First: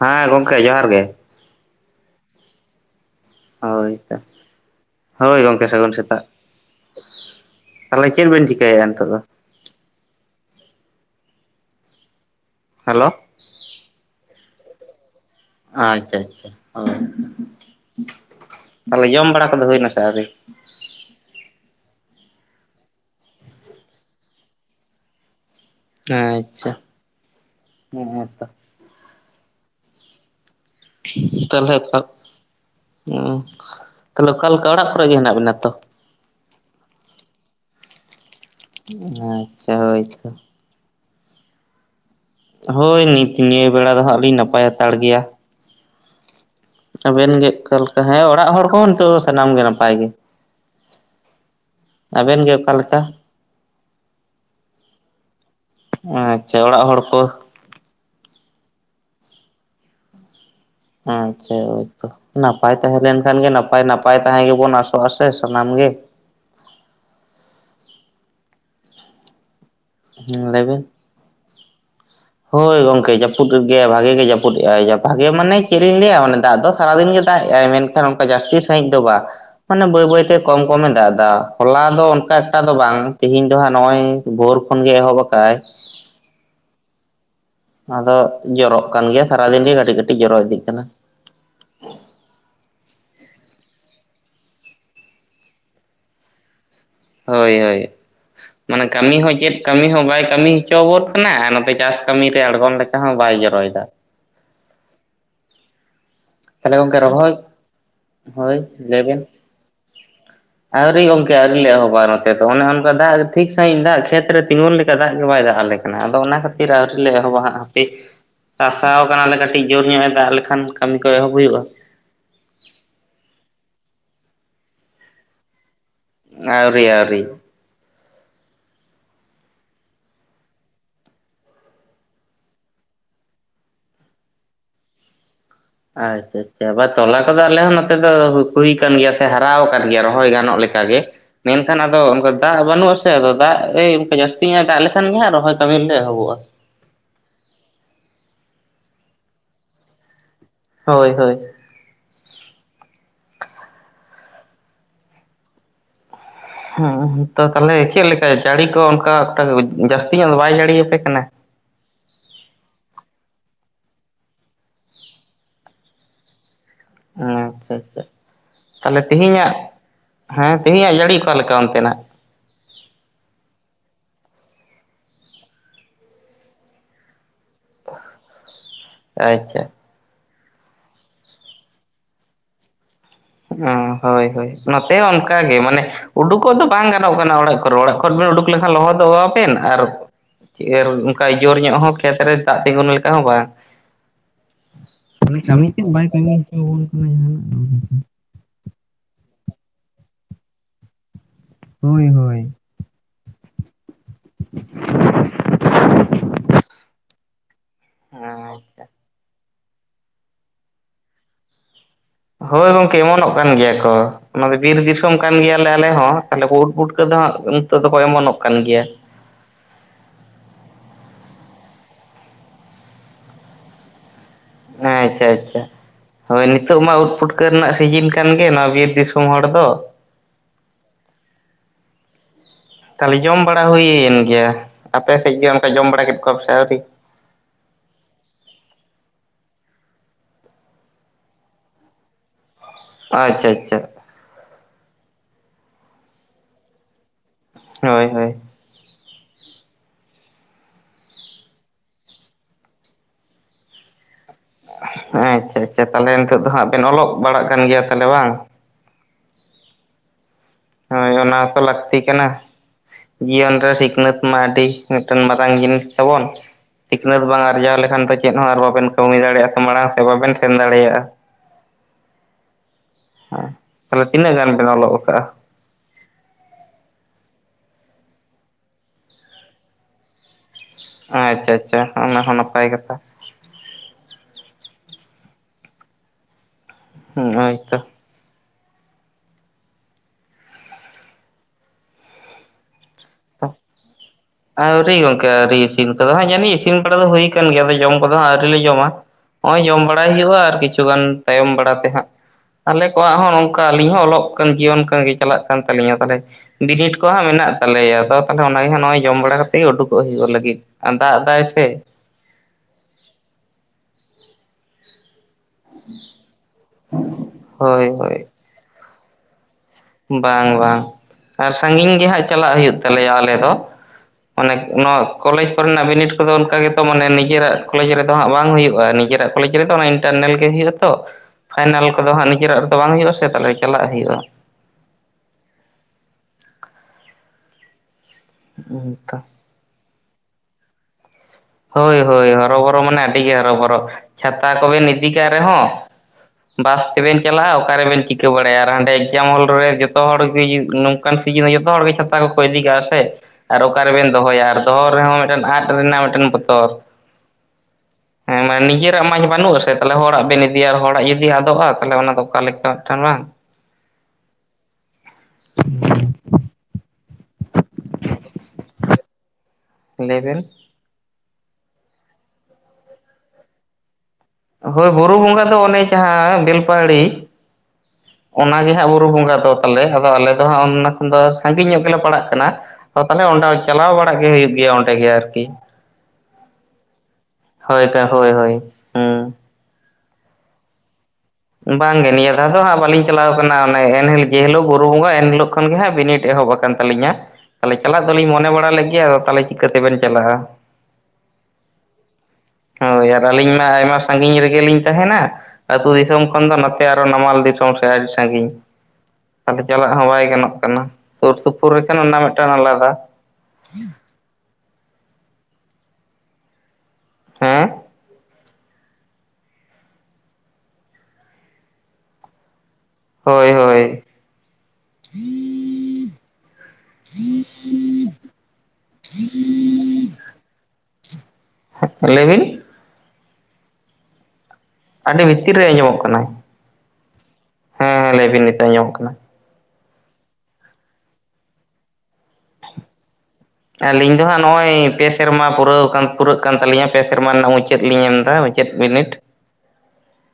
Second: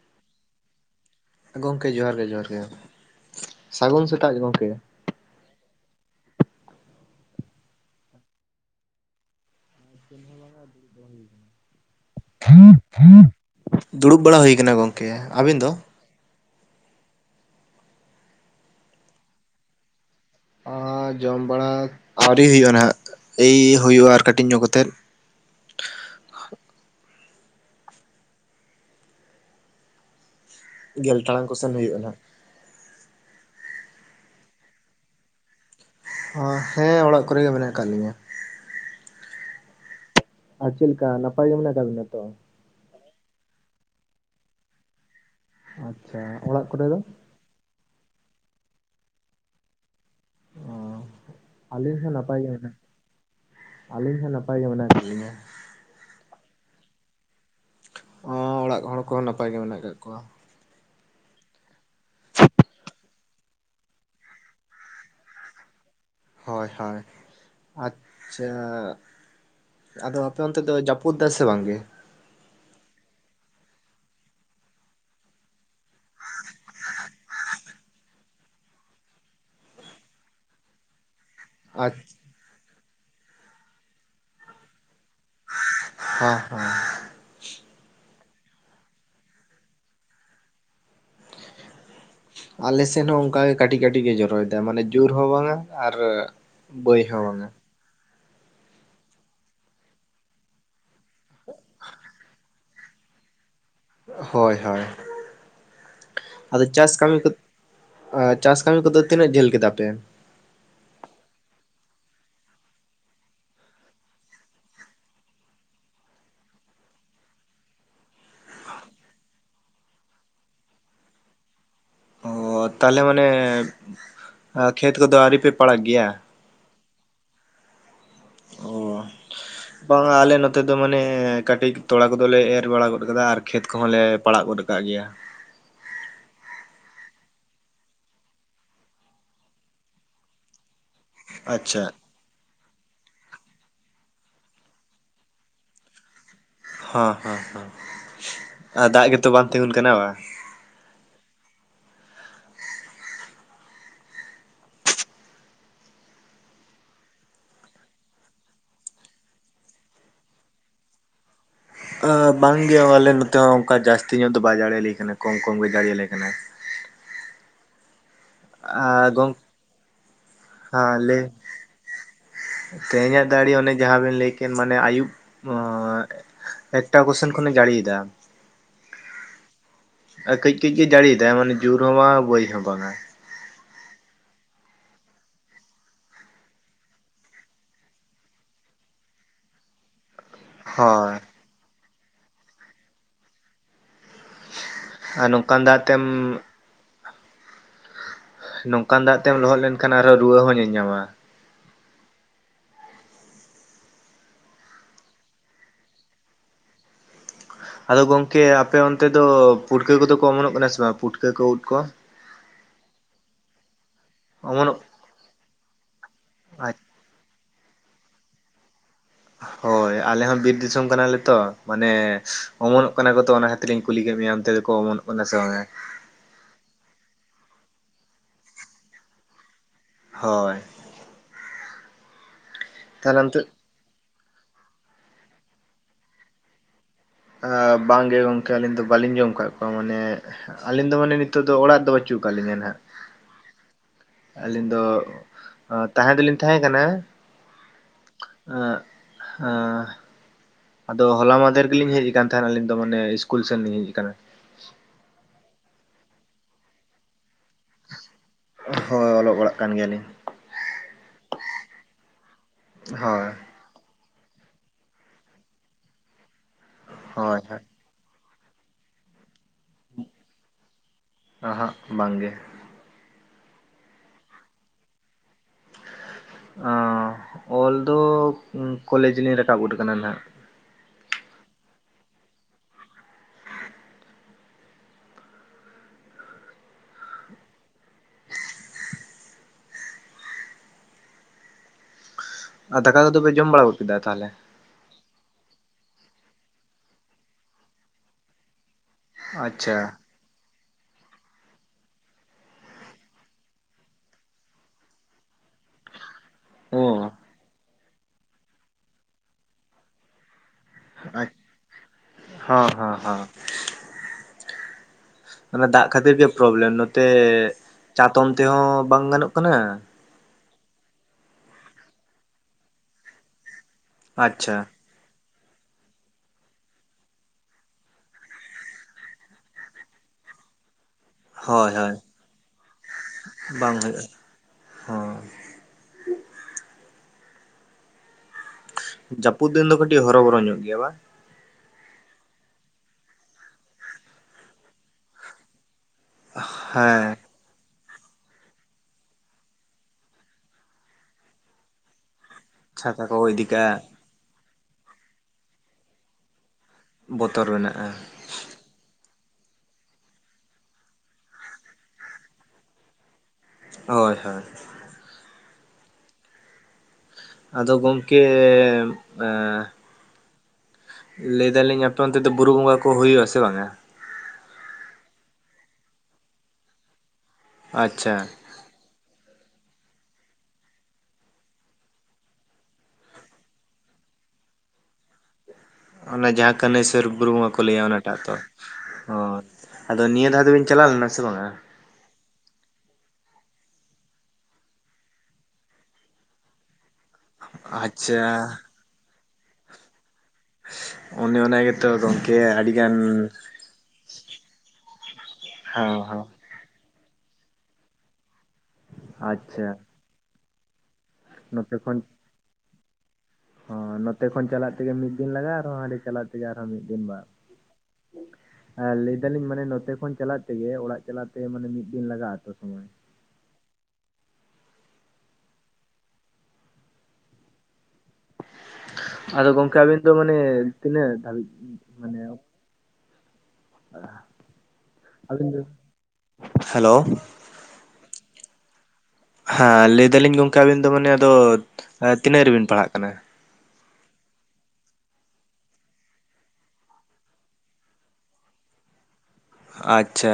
ᱦᱮᱸ ᱜᱚᱝᱠᱮ ᱡᱚᱦᱟᱨ ᱜᱮ ᱜᱚᱝᱠᱮ ᱡᱚᱦᱟᱨ ᱜᱮ ᱡᱚᱦᱟᱨ ᱜᱮ ᱦᱳᱭ ᱥᱟᱹᱜᱩᱱ ᱛᱚ ᱥᱮᱛᱟᱜ ᱜᱚᱝᱠᱮ ᱦᱳᱭ ᱜᱚᱝᱠᱮ ᱥᱟᱹᱜᱩᱱ ᱥᱮᱛᱟᱜ ᱛᱟᱦᱚᱞᱮ ᱪᱮᱫ ᱵᱮᱱ ᱪᱤᱠᱟᱭᱮᱫᱼᱟ ᱱᱤᱛᱚᱜ ᱫᱚ ᱦᱮᱞᱳ [inaudible] ᱫᱩᱲᱩᱵ ᱵᱟᱲᱟ ᱦᱩᱭ ᱟᱠᱟᱱᱟ ᱜᱚᱝᱠᱮ ᱾ ᱟᱹᱵᱤᱱ ᱫᱚ? ᱟᱪᱪᱷᱟ ᱟᱪᱪᱷᱟ ᱾ ᱦᱳᱭ, ᱛᱟᱦᱚᱞᱮ ᱡᱚᱢ ᱵᱟᱲᱟ ᱠᱚᱫᱚ ᱦᱩᱭ ᱱᱟᱥᱮ ᱟᱹᱣᱨᱤ? ᱚ ᱡᱚᱢ ᱵᱟᱲᱟ ᱟᱹᱣᱨᱤ ᱦᱩᱭᱩᱜᱼᱟ ᱱᱟᱦᱜ ᱮᱭ ᱦᱩᱭᱩᱜᱼᱟ ᱟᱨ ᱠᱟᱹᱴᱤᱡ ᱧᱚᱜ ᱠᱟᱛᱮᱜ ᱾ ᱟᱪᱪᱷᱟ, ᱦᱮᱸᱛᱚ ᱾ ᱜᱮᱞ ᱴᱟᱲᱟᱝ ᱠᱚᱥᱮᱱ ᱛᱟᱦᱚᱞᱮ ᱦᱩᱭᱩᱜᱼᱟ ᱚᱠᱟ ᱦᱚᱸ ᱛᱟᱦᱞᱮ ᱚᱠᱟ ᱞᱮᱠᱟ ᱚᱲᱟᱜ ᱠᱚᱨᱮ ᱜᱮ ᱦᱮᱱᱟᱜ ᱵᱤᱱᱟ ᱛᱚ? ᱦᱮᱸ, ᱚᱲᱟᱜ ᱠᱚᱨᱮᱜ ᱢᱮᱱᱟᱜ ᱟᱠᱟᱫ ᱞᱤᱧᱟᱹ ᱾ ᱟᱪᱪᱷᱟ, ᱦᱳᱭᱛᱚ ᱾ ᱟᱨ ᱪᱮᱫ ᱞᱮᱠᱟ ᱱᱟᱯᱟᱭ ᱜᱮ ᱢᱮᱱᱟᱜ ᱟᱠᱟᱫ ᱵᱮᱱᱟ ᱛᱚ? ᱦᱳᱭ ᱾ ᱱᱤᱛ ᱱᱤᱭᱟᱹ ᱵᱮᱲᱟ ᱫᱚ ᱦᱟᱸᱜ ᱞᱤᱧ ᱱᱟᱯᱟᱭ ᱦᱟᱛᱟᱲ ᱜᱮᱭᱟ ᱾ ᱟᱪᱪᱷᱟ᱾ ᱟᱪᱪᱷᱟ ᱾ ᱚᱲᱟᱜ ᱠᱚᱨᱮ ᱫᱚ? ᱟᱵᱮᱱ ᱜᱮ ᱚᱠᱟ ᱞᱮᱠᱟ? ᱦᱮᱸ, ᱚᱲᱟᱜ ᱦᱚᱲ ᱠᱚᱦᱚᱸ ᱱᱤᱛᱚᱜ ᱫᱚ ᱥᱟᱱᱟᱢ ᱜᱮ ᱱᱟᱯᱟᱭ ᱜᱮ ᱾ ᱚ ᱟᱹᱞᱤᱧ ᱦᱚᱸ ᱱᱟᱯᱟᱭ ᱜᱮ ᱢᱮᱱᱟᱜ, ᱟᱹᱞᱤᱧ ᱦᱚᱸ ᱱᱟᱯᱟᱭ ᱜᱮ ᱢᱮᱱᱟᱜ ᱞᱤᱧᱟ ᱾ ᱟᱪᱪᱷᱟ, ᱚᱲᱟᱜ ᱦᱚᱲ ᱠᱚ? ᱚ, ᱚᱲᱟᱜ ᱦᱚᱲ ᱠᱚᱦᱚᱸ ᱱᱟᱯᱟᱭ ᱜᱮ ᱢᱮᱱᱟᱜ ᱟᱠᱟᱜ ᱠᱚᱣᱟ ᱾ ᱦᱮᱸ ᱟᱪᱪᱷᱟ ᱦᱳᱭᱛᱚ ᱱᱟᱯᱟᱭ ᱛᱟᱦᱮᱸ ᱞᱮᱱᱠᱷᱟᱱ ᱜᱮ ᱱᱟᱯᱟᱭ ᱱᱟᱯᱟᱭ ᱛᱟᱦᱮᱸ ᱜᱮᱵᱚᱱ ᱟᱥᱚᱜᱼᱟ ᱥᱮ ᱥᱟᱱᱟᱢ ᱜᱮ ᱾ ᱦᱳᱭ, ᱦᱳᱭ ᱾ ᱟᱪᱪᱷᱟ, ᱟᱫᱚ ᱟᱯᱮ ᱦᱮᱸ ᱚᱱᱛᱮ ᱫᱚ ᱞᱟᱹᱭᱵᱤᱱ ᱡᱟᱯ ᱾ ᱯᱩᱫ ᱥᱮ ᱵᱟᱝᱜᱮ? ᱦᱳᱭ ᱜᱚᱝᱠᱮ, ᱡᱟᱹᱯᱩᱫ ᱮᱫ ᱜᱮ ᱵᱷᱟᱜᱮ ᱜᱮ ᱡᱟᱹᱯᱩᱫ ᱟᱭ ᱵᱷᱟᱜᱮ ᱢᱟᱱᱮ ᱪᱮᱫ ᱞᱤᱧ ᱞᱟᱹᱭᱟ ᱢᱟᱱᱮ ᱫᱟᱜ ᱫᱚ ᱥᱟᱨᱟᱫᱤᱱ ᱜᱮ ᱫᱟᱜ ᱮᱜᱼ ᱟᱭ ᱾ ᱢᱮᱱᱠᱷᱟᱱ ᱮᱱᱠᱷᱟᱱ ᱚᱱᱠᱟ ᱡᱟᱹᱥᱛᱤ ᱥᱟᱺᱦᱤᱡ ᱫᱚ ᱵᱟᱝ, ᱢᱟᱱᱮ ᱵᱟᱹᱭ ᱵᱟᱹᱭᱛᱮ ᱠᱚᱢ ᱠᱚᱢᱮ ᱫᱟᱜ ᱮᱫᱟ ᱾ ᱦᱚᱞᱟ ᱟᱪ ᱫᱚ ᱚᱱᱠᱟ ᱮᱠᱴᱟ ᱫᱚ ᱵᱟᱝ, ᱛᱮᱤᱦᱮᱧ ᱫᱚ ᱦᱟᱸᱜ ᱱᱚᱜᱼᱚᱭ ᱵᱷᱳᱨ ᱠᱷᱚᱱᱜᱮ ᱮᱦᱚᱵ ᱟᱠᱟᱫ ᱟᱭ ᱾ ᱦᱮᱸ ᱦᱮᱸ ᱾ ᱟᱫᱚ ᱡᱚᱨᱚᱜ ᱠᱟᱱ ᱜᱮᱭᱟ ᱥᱟᱨᱟᱫᱤᱱ ᱜᱮ ᱠᱟᱹᱴᱤᱡ ᱠᱟᱹᱴᱤᱡ ᱡᱚᱨᱚ ᱤᱫᱤᱜ ᱠᱟᱱᱟ ᱾ ᱟᱞᱮ ᱥᱮᱫ ᱦᱚᱸ ᱚᱱᱠᱟ ᱜᱮ ᱠᱟᱹᱴᱤᱡ ᱠᱟᱹᱴᱤᱡ ᱜᱮ ᱡᱚᱨᱚᱭᱮᱫᱟᱭ ᱢᱟᱱᱮ ᱡᱳᱨ ᱦᱚᱸ ᱵᱟᱝᱟ ᱟᱨ ᱵᱟᱹᱭ ᱦᱚ ᱦᱳᱭ ᱦᱳᱭ, ᱢᱟᱱᱮ ᱠᱟᱹᱢᱤ ᱦᱚᱸ ᱪᱮᱫ ᱠᱟᱹᱢᱤ ᱦᱚᱸ ᱵᱟᱭ ᱠᱟᱹᱢᱤ ᱦᱚᱪᱚᱣᱟᱵᱚᱱ ᱠᱟᱱᱟ ᱾ ᱱᱚᱛᱮ ᱪᱟᱥ ᱠᱟᱹᱢᱤ ᱨᱮ ᱟᱬᱜᱚᱱ ᱞᱮᱠᱟ ᱦᱚᱸ ᱵᱟᱭ ᱡᱚᱨᱚᱭᱮᱫᱟ ᱾ ᱦᱳᱭ ᱦᱳᱭ ᱾ ᱟᱫᱚ ᱛᱟᱦᱚᱞᱮ ᱪᱟᱥ ᱜᱚᱝᱠᱮ ᱠᱟᱹᱢᱤ ᱠᱚ ᱨᱚᱦᱚᱭ ᱪᱟᱥ ᱦᱳᱭ ᱠᱟᱹᱢᱤ ᱠᱚᱫᱚ ᱞᱟᱹᱭ ᱵᱮᱱ ᱛᱤᱱᱟᱹᱜ ᱡᱷᱟᱹᱞ ᱠᱮᱫᱟ ᱯᱮ? ᱟᱹᱣᱨᱤ ᱜᱚᱢᱠᱮ ᱟᱹᱣᱨᱤ ᱞᱮ ᱮᱦᱚᱵᱟ ᱱᱚᱛᱮ ᱫᱚ ᱚᱱᱮ ᱚᱱᱠᱟ ᱫᱟᱜ ᱴᱷᱤᱠ ᱥᱟᱺᱦᱤᱡ ᱫᱟᱜ ᱠᱷᱮᱛᱨᱮ ᱛᱤᱸᱜᱩᱱ ᱞᱮᱠᱟ ᱫᱟᱜ ᱜᱮ ᱵᱟᱭ ᱫᱟᱜ ᱟᱞᱮ, ᱟᱫᱚ ᱚᱱᱟ ᱠᱷᱟᱹᱛᱤᱨ ᱟᱹᱣᱨᱤᱤᱞᱳ ᱮᱦᱚᱵᱟ ᱦᱟᱸᱜ ᱦᱟᱯᱮ ᱾ ᱥᱟᱥᱟᱣ ᱠᱟᱱᱟᱞᱮ ᱠᱟᱹᱴᱤᱡ ᱡᱳᱨ ᱧᱚᱜ ᱮ ᱫᱟᱜ ᱞᱮᱠᱷᱟᱱ ᱠᱟᱹᱢᱤ ᱠᱚ ᱮᱦᱚᱵ ᱦᱩᱭᱩᱜᱼᱟ ᱾ ᱚ, ᱛᱟᱦᱚᱞᱮ ᱢᱟᱱᱮ ᱠᱷᱮᱛ ᱠᱚᱫᱚ ᱟᱹᱣᱨᱤ ᱯᱮ ᱯᱟᱲᱟᱜ ᱜᱮᱭᱟ? ᱟᱹᱣᱨᱤ ᱟᱹᱣᱨᱤ ᱾ ᱚ ᱾ ᱵᱟᱝ ᱟᱞᱮ ᱱᱚᱛᱮ ᱫᱚ ᱢᱟᱱᱮ ᱠᱟᱹᱴᱤᱡ ᱛᱚᱲᱟ ᱠᱚᱫᱚ ᱞᱮ ᱮᱨ ᱵᱟᱲᱟ ᱜᱚᱫ ᱠᱟᱫᱟ ᱟᱨ ᱠᱷᱮᱛ ᱠᱚᱦᱚᱸ ᱞᱮ ᱯᱟᱲᱟᱜ ᱜᱚᱫ ᱟᱠᱟᱫᱟ ᱾ ᱠᱟᱜ ᱜᱮᱭᱟ ᱾ ᱟᱪᱪᱷᱟ, ᱟᱪᱪᱷᱟ ᱾ ᱵᱟ ᱛᱚᱞᱟ ᱠᱚᱫᱚ ᱟᱞᱮ ᱦᱚᱸ ᱱᱚᱛᱮ ᱫᱚ ᱦᱩᱭ ᱟᱠᱟᱱᱟ ᱜᱮᱭᱟ ᱥᱮ, ᱦᱟᱨᱟ ᱟᱠᱟᱱ ᱜᱮᱭᱟ ᱨᱚᱦᱚᱭ ᱜᱟᱱᱚᱜ ᱞᱮᱠᱟ ᱜᱮ ᱾ ᱢᱮᱱᱠᱷᱟᱱ ᱟᱪᱪᱷᱟ ᱟᱫᱚ ᱚᱱᱠᱟ ᱫᱟᱜ ᱵᱟᱹᱱᱩᱜᱼᱟᱥᱮ ᱟᱫᱚ ᱫᱟᱜ ᱚᱱ ᱡᱟᱹᱥᱛᱤ ᱧᱚᱜ ᱫᱟᱜ ᱞᱮᱠᱷᱟᱱ ᱜᱮ ᱦᱟᱸᱜ ᱨᱚᱦᱚᱭ ᱠᱟᱹᱢᱤ ᱞᱮ ᱮᱦᱚᱵᱚᱜᱼᱟ ᱾ ᱦᱮᱸ ᱦᱮᱸ, ᱦᱮᱸ ᱟᱨ ᱫᱟᱜ ᱜᱮᱛᱚ ᱵᱟᱝ ᱛᱤᱜᱩᱱ ᱠᱟᱱᱟ, ᱵᱟᱝ ᱾ ᱦᱳᱭ ᱦᱳᱭ ᱾ ᱦᱮᱸ, ᱛᱚ ᱛᱟᱦᱚᱞᱮ ᱪᱮᱫ ᱞᱮᱠᱟ ᱡᱟᱹᱲᱤ ᱠᱚ ᱚᱱᱠᱟ ᱡᱟᱹᱥᱛᱤ ᱧᱚᱜ ᱫᱚ ᱵᱟᱭ ᱡᱟᱹᱲᱤᱭᱟ ᱟᱯᱮ ᱠᱟᱱᱟ? ᱵᱟᱝᱜᱮ ᱟᱞᱮ ᱱᱚᱛᱮ ᱦᱚᱸ ᱚᱱᱠᱟ ᱡᱟᱹᱥᱛᱤ ᱧᱚᱜ ᱫᱚ ᱵᱟᱭ ᱡᱟᱲᱤᱭᱟᱞᱮ ᱠᱟᱱᱟ ᱠᱚᱢ ᱠᱚᱢ ᱜᱮ ᱡᱟᱲᱤᱭᱟᱞᱮ ᱠᱟᱱᱟᱭ ᱾ ᱟᱪᱪᱷᱟ ᱟᱪᱪᱷᱟ ᱛᱟᱦᱚᱞᱮ ᱟᱨ ᱜᱚᱝᱠᱮ ᱛᱦᱮᱧᱟᱜ ᱦᱮᱸ ᱛᱮᱦᱮᱧᱟᱜ ᱡᱟᱹᱲᱤ ᱚᱠᱟᱞᱮᱠᱟ ᱚᱱᱛᱮᱱᱟᱜ ᱛᱮᱦᱮᱧᱟᱜ ᱫᱟᱲᱤ ᱚᱱᱮ ᱡᱟᱦᱟᱸ ᱵᱤᱱ ᱞᱟᱹᱭ ᱠᱮᱫ ᱢᱟᱱᱮ ᱟᱹᱭᱩᱵ ᱮᱠᱴᱟ ᱠᱚ ᱥᱮᱱ ᱠᱷᱚᱱᱮ ᱡᱟᱹᱲᱤ ᱭᱮᱫᱟ ᱟᱪᱪᱷᱟ ᱟᱨ ᱠᱟᱹᱡ ᱠᱟᱹᱡ ᱜᱮᱭ ᱡᱟᱹᱲᱤ ᱮᱫᱟᱭ ᱢᱟᱱᱮ ᱡᱩᱨ ᱦᱚᱸ ᱵᱟᱝ ᱵᱟᱹᱭ ᱦᱚᱸ ᱵᱟᱝᱟ ᱚ ᱦᱳᱭ ᱦᱳᱭ ᱱᱚᱛᱮ ᱚᱱᱠᱟᱜ ᱜᱮ ᱢᱟᱱᱮ ᱩᱰᱩᱠᱚᱜ ᱫᱚ ᱵᱟᱝ ᱜᱟᱱᱚᱜ ᱠᱟᱱᱟ ᱚᱲᱟᱜ ᱠᱚᱨᱮ ᱚᱲᱟᱜ ᱠᱷᱚᱱ ᱵᱮᱱ ᱩᱰᱩᱠ ᱞᱮᱱᱠᱷᱟᱱ ᱞᱚᱦᱚᱫᱚᱜ ᱟᱵᱮᱱ ᱟᱨ [unintelligible] ᱦᱳᱭ ᱚᱱᱠᱟ ᱡᱳᱨ ᱧᱚᱜ ᱦᱚᱸ ᱠᱷᱮᱛᱨᱮ ᱫᱟᱜ ᱛᱤᱸᱜᱩᱩᱱ ᱞᱮᱠᱟ ᱦᱚᱸ ᱵᱟᱝ ᱟᱨ [unintelligible] ᱱᱚᱝᱠᱟᱱ ᱠᱟᱹᱢᱤ ᱫᱟᱜ ᱛᱮᱫ ᱛᱮᱢ ᱵᱟᱭ ᱠᱟᱹᱢᱤ ᱦᱚᱪᱚᱣᱟ ᱵᱚᱱ ᱠᱟᱱᱟ ᱡᱟᱦᱟᱱᱟᱜ ᱱᱚᱝᱠᱟᱱ ᱫᱟᱜ ᱛᱮᱢ ᱞᱚᱦᱚᱫ ᱞᱮᱱᱠᱷᱟᱱ ᱟᱨᱦᱚᱸ ᱨᱩᱣᱟᱹ ᱦᱚᱸ ᱧᱟᱧᱟᱢᱟ ᱦᱳᱭ ᱦᱳᱭ ᱟᱫᱚ ᱜᱚᱝᱠᱮ ᱟᱪᱪᱷᱟ ᱟᱯᱮ ᱚᱱᱛᱮ ᱫᱚ ᱯᱩᱴᱠᱟᱹ ᱠᱚᱫᱚ ᱠᱚ ᱚᱢᱚᱱᱚᱜ ᱠᱟᱱᱟ ᱥᱮ ᱵᱟᱝ ᱯᱩᱴᱠᱟᱹ ᱠᱚ ᱩᱫ ᱠᱚ ᱦᱳᱭ ᱜᱚᱝᱠᱮ ᱮᱢᱚᱱᱚᱜ ᱠᱟᱱ ᱜᱮᱭᱟ ᱠᱚ ᱚᱱᱟ ᱫᱚ ᱵᱤᱨ ᱚᱢᱚᱱᱚᱜ ᱵᱤᱨ ᱮᱛᱚᱢ ᱠᱟᱱ ᱜᱮᱭᱟᱞᱮ ᱟᱞᱮ ᱦᱚᱸ, ᱛᱟᱦᱚᱞᱮ ᱩᱫᱽᱯᱩᱴᱠᱟᱹ ᱠᱚ ᱫᱚ ᱦᱟᱸᱜ ᱱᱤᱛᱚᱜ ᱫᱚᱠᱚ ᱮᱢᱚᱱᱚᱜ ᱠᱟᱱ ᱜᱮᱭᱟ ᱾ ᱦᱳᱭ, ᱟᱞᱮ ᱦᱚᱸ ᱵᱤᱨ ᱫᱤᱥᱚᱢ ᱠᱟᱱᱟᱞᱮ ᱛᱚ ᱢᱟᱱᱮ ᱚᱢᱚᱱᱚᱜ ᱠᱟᱱᱟ ᱠᱚ ᱛᱚ ᱚᱱᱟ ᱠᱷᱟᱹᱛᱤᱨᱤᱧ ᱠᱩᱞᱤ ᱠᱮᱫ ᱢᱮᱭᱟ ᱾ ᱛᱮ ᱠᱚ ᱚᱢᱚᱱᱚᱜ ᱠᱟᱱᱟ ᱟᱪᱪᱷᱟ ᱥᱮ ᱵᱟᱝᱟ ᱟᱪᱪᱷᱟ ᱾ ᱦᱳᱭ, ᱱᱤᱛᱳ ᱢᱟ ᱩᱫᱽᱯᱩᱴᱠᱟᱹ ᱨᱮᱱᱟᱜ ᱥᱤᱡᱤᱱ ᱠᱟᱱ ᱜᱮ ᱱᱚᱣᱟ ᱵᱤᱨ ᱫᱤᱥᱚᱢ ᱦᱚᱲ ᱫᱚ ᱾ ᱦᱳᱭ ᱾ ᱛᱟᱦᱚᱞᱮ ᱡᱚᱢ ᱵᱟᱲᱟ ᱦᱩᱭᱮᱱ ᱜᱮᱭᱟ ᱟᱯᱮ ᱥᱮᱫ ᱜᱮ ᱚᱱᱠᱟ ᱡᱚᱢ ᱵᱟᱲᱟ ᱠᱮᱫ ᱠᱚᱣᱟ ᱯᱮ ᱥᱮ ᱟᱹᱣᱨᱤᱭᱟ ᱵᱟᱝᱜᱮ ᱜᱚᱢᱠᱮ ᱟᱹᱞᱤᱧ ᱫᱚ ᱵᱟᱹᱞᱤᱧ ᱡᱚᱢ ᱟᱠᱟᱫ ᱠᱚᱣᱟ ᱢᱟᱱᱮ ᱟᱹᱞᱤᱧ ᱫᱚ ᱢᱟᱱᱮ ᱱᱤᱛᱚᱜ ᱫᱚ ᱚᱲᱟᱜ ᱫᱚ ᱵᱟᱹᱪᱩᱜ ᱟᱠᱟᱫ ᱞᱤᱧᱟᱹ ᱱᱟᱜ ᱟᱪᱪᱷᱟ ᱟᱪᱪᱷᱟ ᱟᱹᱞᱤᱧ ᱫᱚ ᱛᱟᱦᱮᱸ ᱫᱚᱞᱤᱧ ᱛᱟᱦᱮᱸ ᱠᱟᱱᱟ ᱦᱳᱭ ᱦᱳᱭ [unintelligible] ᱟᱫᱚ ᱦᱚᱞᱟ ᱢᱟᱫᱮᱨ ᱜᱮᱞᱤᱧ ᱦᱮᱡ ᱟᱠᱟᱱ ᱛᱟᱦᱮᱸ ᱟᱹᱞᱤᱧ ᱫᱚ ᱢᱟᱱᱮ ᱤᱥᱠᱩᱞ ᱥᱮᱱ ᱞᱤᱧ ᱦᱮᱡ ᱟᱠᱟᱱᱟ ᱟᱪᱪᱷᱟ ᱟᱪᱪᱷᱟ ᱛᱟᱦᱚᱞᱮ ᱱᱤᱛᱚᱜ ᱫᱚ ᱦᱟᱸᱜ ᱵᱤᱱ ᱚᱞᱚᱜ ᱵᱟᱲᱟᱜ ᱠᱟᱱ ᱜᱮᱭᱟ ᱛᱟᱦᱚᱞᱮ ᱵᱟᱝ ᱦᱳᱭ ᱚᱞᱚᱜ ᱯᱟᱲᱟᱜ ᱠᱟᱱ ᱜᱮᱭᱟᱞᱤᱧ᱾ ᱦᱳᱭ ᱚᱱᱟ ᱦᱚᱸᱛᱚ ᱞᱟᱹᱠᱛᱤ ᱠᱟᱱᱟ ᱦᱳᱭ ᱡᱤᱭᱚᱱ ᱨᱮ ᱥᱤᱠᱷᱱᱟᱹᱛ ᱟᱹᱰᱤ ᱢᱤᱫᱴᱟᱝ ᱢᱟᱨᱟᱝ ᱡᱤᱱᱤᱥ ᱛᱟᱵᱚᱱ ᱥᱤᱠᱷᱱᱟᱹᱛ ᱦᱳᱭ ᱵᱟᱝ ᱦᱳᱭ ᱟᱨᱡᱟᱣ [unintelligible] ᱠᱷᱟᱱ ᱫᱚ ᱪᱮᱫ ᱦᱚᱸ ᱟᱨ ᱵᱟᱵᱮᱱ ᱠᱟᱹᱢᱤ ᱫᱟᱲᱮᱭᱟᱜᱼᱟ ᱥᱮ ᱢᱟᱲᱟᱝ ᱥᱮᱫ ᱵᱟᱵᱮᱱ ᱥᱮᱱ ᱫᱟᱲᱮᱭᱟᱜᱼᱟ᱾ ᱚᱸᱦᱚᱜ ᱵᱟᱝᱜᱮ [unintelligible] ᱛᱟᱦᱚᱞᱮ ᱛᱤᱱᱟᱹᱜ ᱜᱟᱱ ᱵᱮᱱ ᱚᱞᱚᱜ ᱟᱠᱟᱜᱼᱟ? ᱚᱸ ᱚᱞ ᱫᱚ ᱠᱚᱞᱮᱡᱽ ᱞᱤᱧ ᱨᱟᱠᱟᱵ ᱜᱚᱫ ᱟᱠᱟᱱᱟ ᱱᱟᱜ ᱟᱪᱪᱷᱟ ᱟᱪᱪᱷᱟ ᱚᱱᱟ ᱦᱚᱸ ᱱᱟᱯᱟᱭ ᱠᱟᱛᱷᱟ ᱦᱩᱸ ᱦᱳᱭ ᱛᱚ ᱟᱨ ᱫᱟᱠᱟ ᱠᱚᱫᱚ ᱯᱮ ᱡᱚᱢ ᱵᱟᱲᱟ ᱠᱮᱫᱟ ᱛᱟᱦᱚᱞᱮ ᱟᱹᱣᱨᱤ ᱜᱚᱝᱠᱮ ᱟᱹᱣᱨᱤ ᱤᱥᱤᱱ ᱠᱚᱫᱚ ᱦᱟᱸᱜ ᱡᱟᱹᱱᱤᱡ ᱤᱥᱤᱱ ᱵᱟᱲᱟ ᱫᱚ ᱦᱩᱭ ᱠᱟᱱ ᱜᱮᱭᱟ ᱡᱚᱢ ᱠᱚᱫᱚ ᱦᱟᱸᱜ ᱟᱹᱣᱨᱤ ᱞᱮ ᱡᱚᱢᱟ᱾ ᱦᱚᱸᱜᱼᱚᱭ ᱟᱪᱪᱷᱟ ᱡᱚᱢ ᱵᱟᱲᱟᱭ ᱦᱩᱭᱩᱜᱼᱟ ᱟᱨ ᱠᱤᱪᱷᱩᱜᱟᱱ ᱛᱟᱭᱚᱢ ᱵᱟᱲᱟ ᱛᱮᱦᱟᱸᱜ ᱟᱞᱮ ᱠᱚᱣᱟᱜ ᱦᱚᱸ ᱱᱚᱝᱠᱟ ᱟᱹᱞᱤᱧ ᱦᱚᱸ ᱚᱞᱚᱜ ᱠᱟᱱ ᱡᱤᱭᱚᱱ ᱠᱟᱱ ᱜᱮ ᱪᱟᱞᱟᱜ ᱠᱟᱱ ᱛᱟᱹᱞᱤᱧᱟ ᱛᱟᱦᱚᱞᱮ ᱚ ᱵᱤᱱᱤᱰ ᱠᱚ ᱦᱟᱸᱜ ᱢᱮᱱᱟᱜ ᱛᱟᱞᱮᱭᱟ ᱛᱚ ᱛᱟᱦᱚᱞᱮ ᱚᱱᱟᱜᱮ ᱱᱚᱜᱼᱚᱭ ᱡᱚᱢ ᱵᱟᱲᱟ ᱠᱟᱛᱮ ᱩᱰᱩᱠᱚᱜ ᱦᱩᱭᱩᱜ ᱞᱟᱹᱜᱤᱫ᱾ ᱫᱟᱜ ᱟᱪ ᱫᱟᱭ ᱥᱮ ᱦᱚᱸ ᱦᱚᱸ ᱦᱚᱸ ᱚᱱᱟ ᱫᱟᱜ ᱠᱷᱟᱹᱛᱤᱨ ᱜᱮ ᱯᱨᱚᱵᱽᱞᱮᱢ ᱱᱚᱛᱮ ᱦᱳᱭ ᱦᱳᱭ ᱪᱟᱛᱚᱢ ᱛᱮᱦᱚᱸ ᱵᱟᱝ ᱜᱟᱱᱚᱜ ᱠᱟᱱᱟ ᱵᱟᱝ ᱵᱟᱝ ᱟᱨ ᱥᱟᱺᱜᱤᱧ ᱜᱮᱦᱟᱸᱜ ᱪᱟᱞᱟᱜ ᱦᱩᱭᱩᱜ ᱛᱟᱞᱮᱭᱟ ᱟᱞᱮ ᱫᱚ ᱟᱪᱪᱷᱟ [unintelligible] ᱠᱚᱞᱮᱡᱽ ᱠᱚᱨᱮᱱᱟᱜ ᱵᱤᱱᱤᱰ ᱠᱚᱫᱚ ᱚᱱᱠᱟ ᱜᱮᱛᱚ ᱢᱟᱱᱮ ᱱᱤᱡᱮᱨᱟᱜ ᱠᱚᱞᱮᱡᱽ ᱨᱮᱫᱚ ᱦᱟᱸᱜ ᱵᱟᱝ ᱦᱩᱭᱩᱜᱼᱟ ᱱᱤᱡᱮᱨᱟᱜ ᱠᱚᱞᱮᱡᱽ ᱨᱮᱫᱚ ᱴᱟᱨᱱᱮᱞ ᱜᱮ ᱦᱩᱭᱩᱜ ᱟ ᱛᱚ ᱦᱳᱭ ᱯᱷᱟᱭᱱᱮᱞ ᱦᱳᱭ ᱠᱚᱫᱚ ᱦᱟᱸᱜ ᱱᱤᱡᱮᱨᱟᱜ ᱨᱮᱫᱚ ᱵᱟᱝ ᱦᱩᱭᱩᱜᱼᱟᱥᱮ ᱛᱟᱦᱚᱞᱮ ᱪᱟᱞᱟᱜ ᱦᱩᱭᱩᱜᱼᱟ ᱦᱚᱸ ᱚᱝᱠᱟ [unintelligible] ᱫᱚ ᱠᱟᱹᱴᱤᱡ ᱦᱚᱨᱚ ᱵᱚᱨᱚ ᱧᱚᱜ ᱜᱮᱭᱟ ᱵᱟᱝ ᱦᱳᱭ ᱦᱳᱭ ᱦᱚᱨᱚᱵᱚᱨᱚ ᱢᱟᱱᱮ ᱟᱹᱰᱤ ᱜᱮ ᱦᱚᱨᱚᱵᱚᱨᱚ ᱪᱷᱟᱛᱟ ᱠᱚᱵᱤᱱ ᱱᱤᱫᱤᱠᱟᱜ ᱨᱮ ᱦᱚᱸ ᱵᱟᱥ ᱦᱮᱸ ᱛᱮᱵᱤᱱ ᱪᱟᱞᱟᱜᱼᱟ ᱚᱠᱟᱨᱮᱵᱤᱱ ᱪᱤᱠᱟᱹ ᱠᱟᱹ ᱵᱟᱲᱟᱭᱟ ᱟᱨ ᱦᱟᱸᱰᱮ ᱮᱠᱡᱟᱢ ᱦᱚᱞ ᱨᱮ ᱡᱚᱛᱚ ᱦᱚᱲ ᱜᱮ ᱭᱩᱜ ᱱᱚᱝᱠᱟᱱ ᱥᱤᱡᱤᱱ ᱫᱚ ᱡᱚᱛᱚ ᱦᱚᱲ ᱜᱮ ᱪᱷᱟᱛᱼᱼ ᱛᱟ ᱠᱚᱠᱚ ᱤᱫᱤ ᱠᱟᱜ-ᱟ ᱥᱮ ᱪᱷᱟᱛᱟ ᱠᱚ ᱤᱫᱤ ᱟᱨ ᱚᱠᱟ ᱠᱟᱜᱼᱟ ᱨᱮᱵᱮᱱ ᱫᱚᱦᱚᱭᱟ ᱟᱨ ᱫᱚᱦᱚ ᱨᱮᱦᱚᱸ ᱢᱤᱫᱴᱮᱱ ᱟᱫ ᱨᱮᱱᱟᱜ ᱢᱤᱫᱴᱮᱱ ᱵᱚᱛᱚᱨᱼᱼ ᱵᱚᱛᱚᱨ ᱢᱮᱱᱟᱜᱼᱟ᱾ ᱦᱮᱸ ᱢᱟᱱᱮ ᱱᱤᱡᱮᱨᱟᱜ ᱢᱟᱡᱽ ᱵᱟᱱᱩᱜ-ᱟ ᱥᱮ ᱛᱟᱦᱚᱞᱮ ᱦᱚᱲᱟᱜ ᱵᱮᱱ ᱤᱫᱤᱭᱟ ᱦᱚᱲᱟᱜ ᱡᱩᱫᱤ ᱟᱫᱚᱜ-ᱟ ᱛᱟᱦᱚᱞᱮ ᱚᱱᱟ ᱫᱚ ᱚᱠᱟ ᱞᱮᱠᱟ ᱢᱤᱫᱴᱟᱱ ᱵᱟᱝ᱾ ᱦᱚᱭ ᱦᱚᱭ᱾ [inaudible] ᱟᱫᱚ ᱜᱚᱝᱠᱮ ᱮᱸᱻ ᱼᱼᱼ ᱞᱟᱹᱭ ᱵᱮᱱ? ᱞᱟᱹᱭ ᱫᱟᱞᱤᱧ ᱟᱯᱮ ᱚᱱᱛᱮ ᱫᱚ ᱵᱩᱨᱩ ᱵᱚᱸᱜᱟ ᱠᱚ ᱦᱩᱭᱩᱜ-ᱟ ᱥᱮ ᱵᱟᱝᱟ? ᱦᱳᱭ ᱵᱩᱨᱩ ᱵᱚᱸᱜᱟ ᱫᱚ ᱚᱱᱮ ᱡᱟᱦᱟᱸ ᱵᱮᱞᱯᱟᱦᱲᱤᱼᱼ ᱟᱪᱪᱷᱟ᱾ ᱚᱱᱟᱜᱮ ᱦᱟᱸᱜ ᱵᱩᱨᱩ ᱵᱚᱸᱜᱟ ᱫᱚ ᱛᱟᱞᱮ ᱟᱫᱚ ᱟᱞᱮ ᱫᱚ ᱦᱟᱸᱜ ᱚᱱᱟ ᱠᱷᱚᱱ ᱫᱚ ᱥᱟᱺᱜᱤᱧ ᱧᱚᱜ ᱜᱮᱞᱮ ᱯᱟᱲᱟᱜ ᱠᱟᱱᱟ ᱛᱚ ᱛᱟᱦᱚᱞᱮ ᱚᱸᱰᱮ ᱪᱟᱞᱟᱣ ᱵᱟᱲᱟᱜ ᱜᱮ ᱦᱩᱭᱩᱜ ᱜᱮᱭᱟ ᱚᱸᱰᱮ ᱜᱮ ᱟᱨᱠᱤ ᱚᱱᱮ ᱡᱟᱦᱟᱸ ᱠᱟᱹᱱᱟᱹᱭᱥᱚᱨ ᱵᱩᱨᱩ ᱵᱚᱸᱜᱟ ᱠᱚ ᱞᱟᱹᱭᱟ ᱦᱳᱭ ᱚᱱᱟᱴᱟᱜ ᱦᱳᱭ ᱛᱚ ᱦᱳᱭ ᱦᱩᱸ ᱟᱫᱚ ᱱᱤᱭᱟᱹ ᱫᱷᱟᱣ ᱫᱩᱵᱤᱱ ᱪᱟᱞᱟᱣ ᱞᱮᱱᱟ ᱥᱮ ᱵᱟᱝᱟᱜ? ᱵᱟᱝ ᱜᱮ ᱱᱤᱭᱟᱹ ᱫᱷᱟᱣ ᱫᱚ ᱦᱟᱸᱜ ᱵᱟᱞᱤᱧ ᱪᱟᱞᱟᱣ ᱟᱠᱟᱱᱟ ᱚᱱᱮ ᱮᱱᱮᱞ‌ ᱡᱮ ᱦᱤᱞᱚᱜ ᱵᱳᱨᱳ ᱵᱚᱸᱜᱟ ᱮᱱ ᱦᱤᱞᱳᱜ ᱠᱷᱚᱱ ᱜᱮ ᱦᱟᱸᱜ ᱵᱤᱱᱤᱰ ᱮᱦᱚᱵ ᱟᱠᱼᱼ ᱠᱟᱱ ᱛᱟᱹᱞᱤᱧᱟ ᱛᱟᱦᱚᱞᱮ ᱪᱟᱞᱟᱜ ᱟᱪᱪᱷᱟ ᱫᱚᱞᱤᱧ ᱢᱚᱱᱮ ᱵᱟᱲᱟ ᱞᱮᱜ ᱜᱮᱭᱟ ᱟᱫᱚ ᱛᱟᱦᱮᱞᱮ ᱪᱤᱠᱟᱹ ᱛᱮᱵᱮᱱ ᱪᱟᱞᱟᱜ-ᱟ᱾ [inaudible] ᱜᱮᱛᱚ ᱜᱚᱢᱠᱮ ᱟᱹᱰᱤᱜᱟᱱ ᱦᱚᱭ ᱟᱨ ᱟᱞᱤᱧ ᱢᱟ ᱟᱭᱢᱟ ᱥᱟᱸᱜᱤᱧ ᱨᱮᱜᱮ ᱞᱤᱧ ᱛᱟᱦᱮᱱᱟ ᱟᱛᱩ ᱦᱟᱣ ᱫᱤᱥᱚᱢ ᱦᱟᱣ ᱠᱷᱚᱼᱼ ᱛᱚᱠᱷᱚᱱ ᱫᱚ ᱱᱚᱛᱮ ᱟᱨᱚ ᱱᱟᱢᱟᱞ ᱫᱤᱥᱚᱢ ᱥᱮᱜ ᱟᱰᱤ ᱥᱟᱸᱜᱤᱧ ᱛᱟᱦᱚᱞᱮ ᱟᱪᱪᱷᱟ ᱪᱟᱞᱟᱜ ᱦᱚᱸ ᱵᱟᱭ ᱜᱟᱱᱚᱜ ᱠᱟᱱᱟ᱾ ᱥᱩᱨ ᱥᱩᱯᱩᱨ ᱱᱚᱛᱮ ᱨᱮᱠᱷᱟᱱ ᱠᱷᱚᱱ ᱚᱱᱟ ᱢᱤᱫᱴᱟᱱ ᱟᱞᱟᱫᱟ᱾ ᱚᱛᱮ ᱠᱷᱚᱱ ᱪᱟᱞᱟᱜ ᱛᱮᱜᱮ ᱢᱤᱫ ᱫᱤᱱ ᱞᱟᱜᱟᱜ-ᱟ ᱟᱨᱚᱸ ᱦᱟᱸᱰᱮ ᱪᱟᱞᱟᱜ ᱛᱮᱜᱮ ᱟᱨᱦᱚᱸ ᱢᱤᱫ ᱫᱤᱱ ᱵᱟᱫᱼᱼ ᱦᱮᱸ ᱮᱸ ᱞᱟᱹᱭ ᱫᱟᱞᱤᱧ ᱢᱟᱱᱮ ᱱᱚᱛᱮ ᱠᱷᱚᱱ ᱪᱟᱞᱟᱜ ᱛᱮᱜᱮ ᱚᱲᱟᱜ ᱪᱟᱞᱟᱜ ᱛᱮ ᱢᱟᱱᱮ ᱢᱤᱫ ᱫᱤᱱ ᱞᱟᱜᱟᱜ-ᱟ ᱛᱚ ᱥᱚᱢᱚᱭ᱾ ᱦᱚᱭ ᱦᱚᱭ᱾ ᱟᱫᱚ ᱜᱚᱝᱠᱮ ᱟᱵᱤᱱ ᱫᱚ ᱢᱟᱱᱮ ᱛᱤᱱᱟᱹᱜ ᱫᱷᱟᱵᱤᱡᱼᱼ ᱦᱮᱜ ᱞᱟᱹᱭ ᱵᱤᱱ? [inaudible] ᱟᱰᱤ ᱵᱷᱤᱛᱤᱨ ᱨᱮᱭ ᱟᱸᱡᱚᱢᱚᱜ ᱠᱟᱱᱟᱭ᱾ ᱦᱮᱞᱚᱣ᱾ ᱦᱮᱸᱻ ᱞᱟᱹᱭ ᱵᱤᱱ ᱱᱤᱛ ᱟᱧᱡᱚᱢᱚᱜ ᱠᱟᱱᱟ? ᱦᱟᱸ ᱞᱟᱹᱭ ᱫᱟᱞᱤᱧ ᱜᱚᱝᱠᱮ ᱟᱵᱤᱱ ᱫᱚ ᱢᱟᱱᱮ ᱟᱫᱚ ᱮ ᱛᱤᱱᱟᱹᱜ ᱨᱮᱵᱤᱱ ᱯᱟᱲᱦᱟᱜ ᱠᱟᱱᱟ? ᱟᱹᱞᱤᱧ ᱫᱚ ᱦᱟᱸᱜ ᱱᱚᱜ-ᱚᱭ ᱯᱮ ᱥᱮᱨᱢᱟ ᱯᱩᱨᱟᱹᱣ ᱠᱟᱱ ᱯᱩᱨᱟᱹᱜ ᱠᱟᱱ ᱛᱟᱹᱞᱤᱧᱟ ᱯᱮ ᱥᱮᱨᱢᱟ ᱨᱮᱱᱟᱜ ᱢᱩᱪᱟᱹᱫ ᱞᱤᱧ ᱮᱢ ᱫᱟ ᱪᱟᱹᱫ ᱵᱤᱱᱤᱴ᱾ ᱟᱪᱪᱷᱟ᱾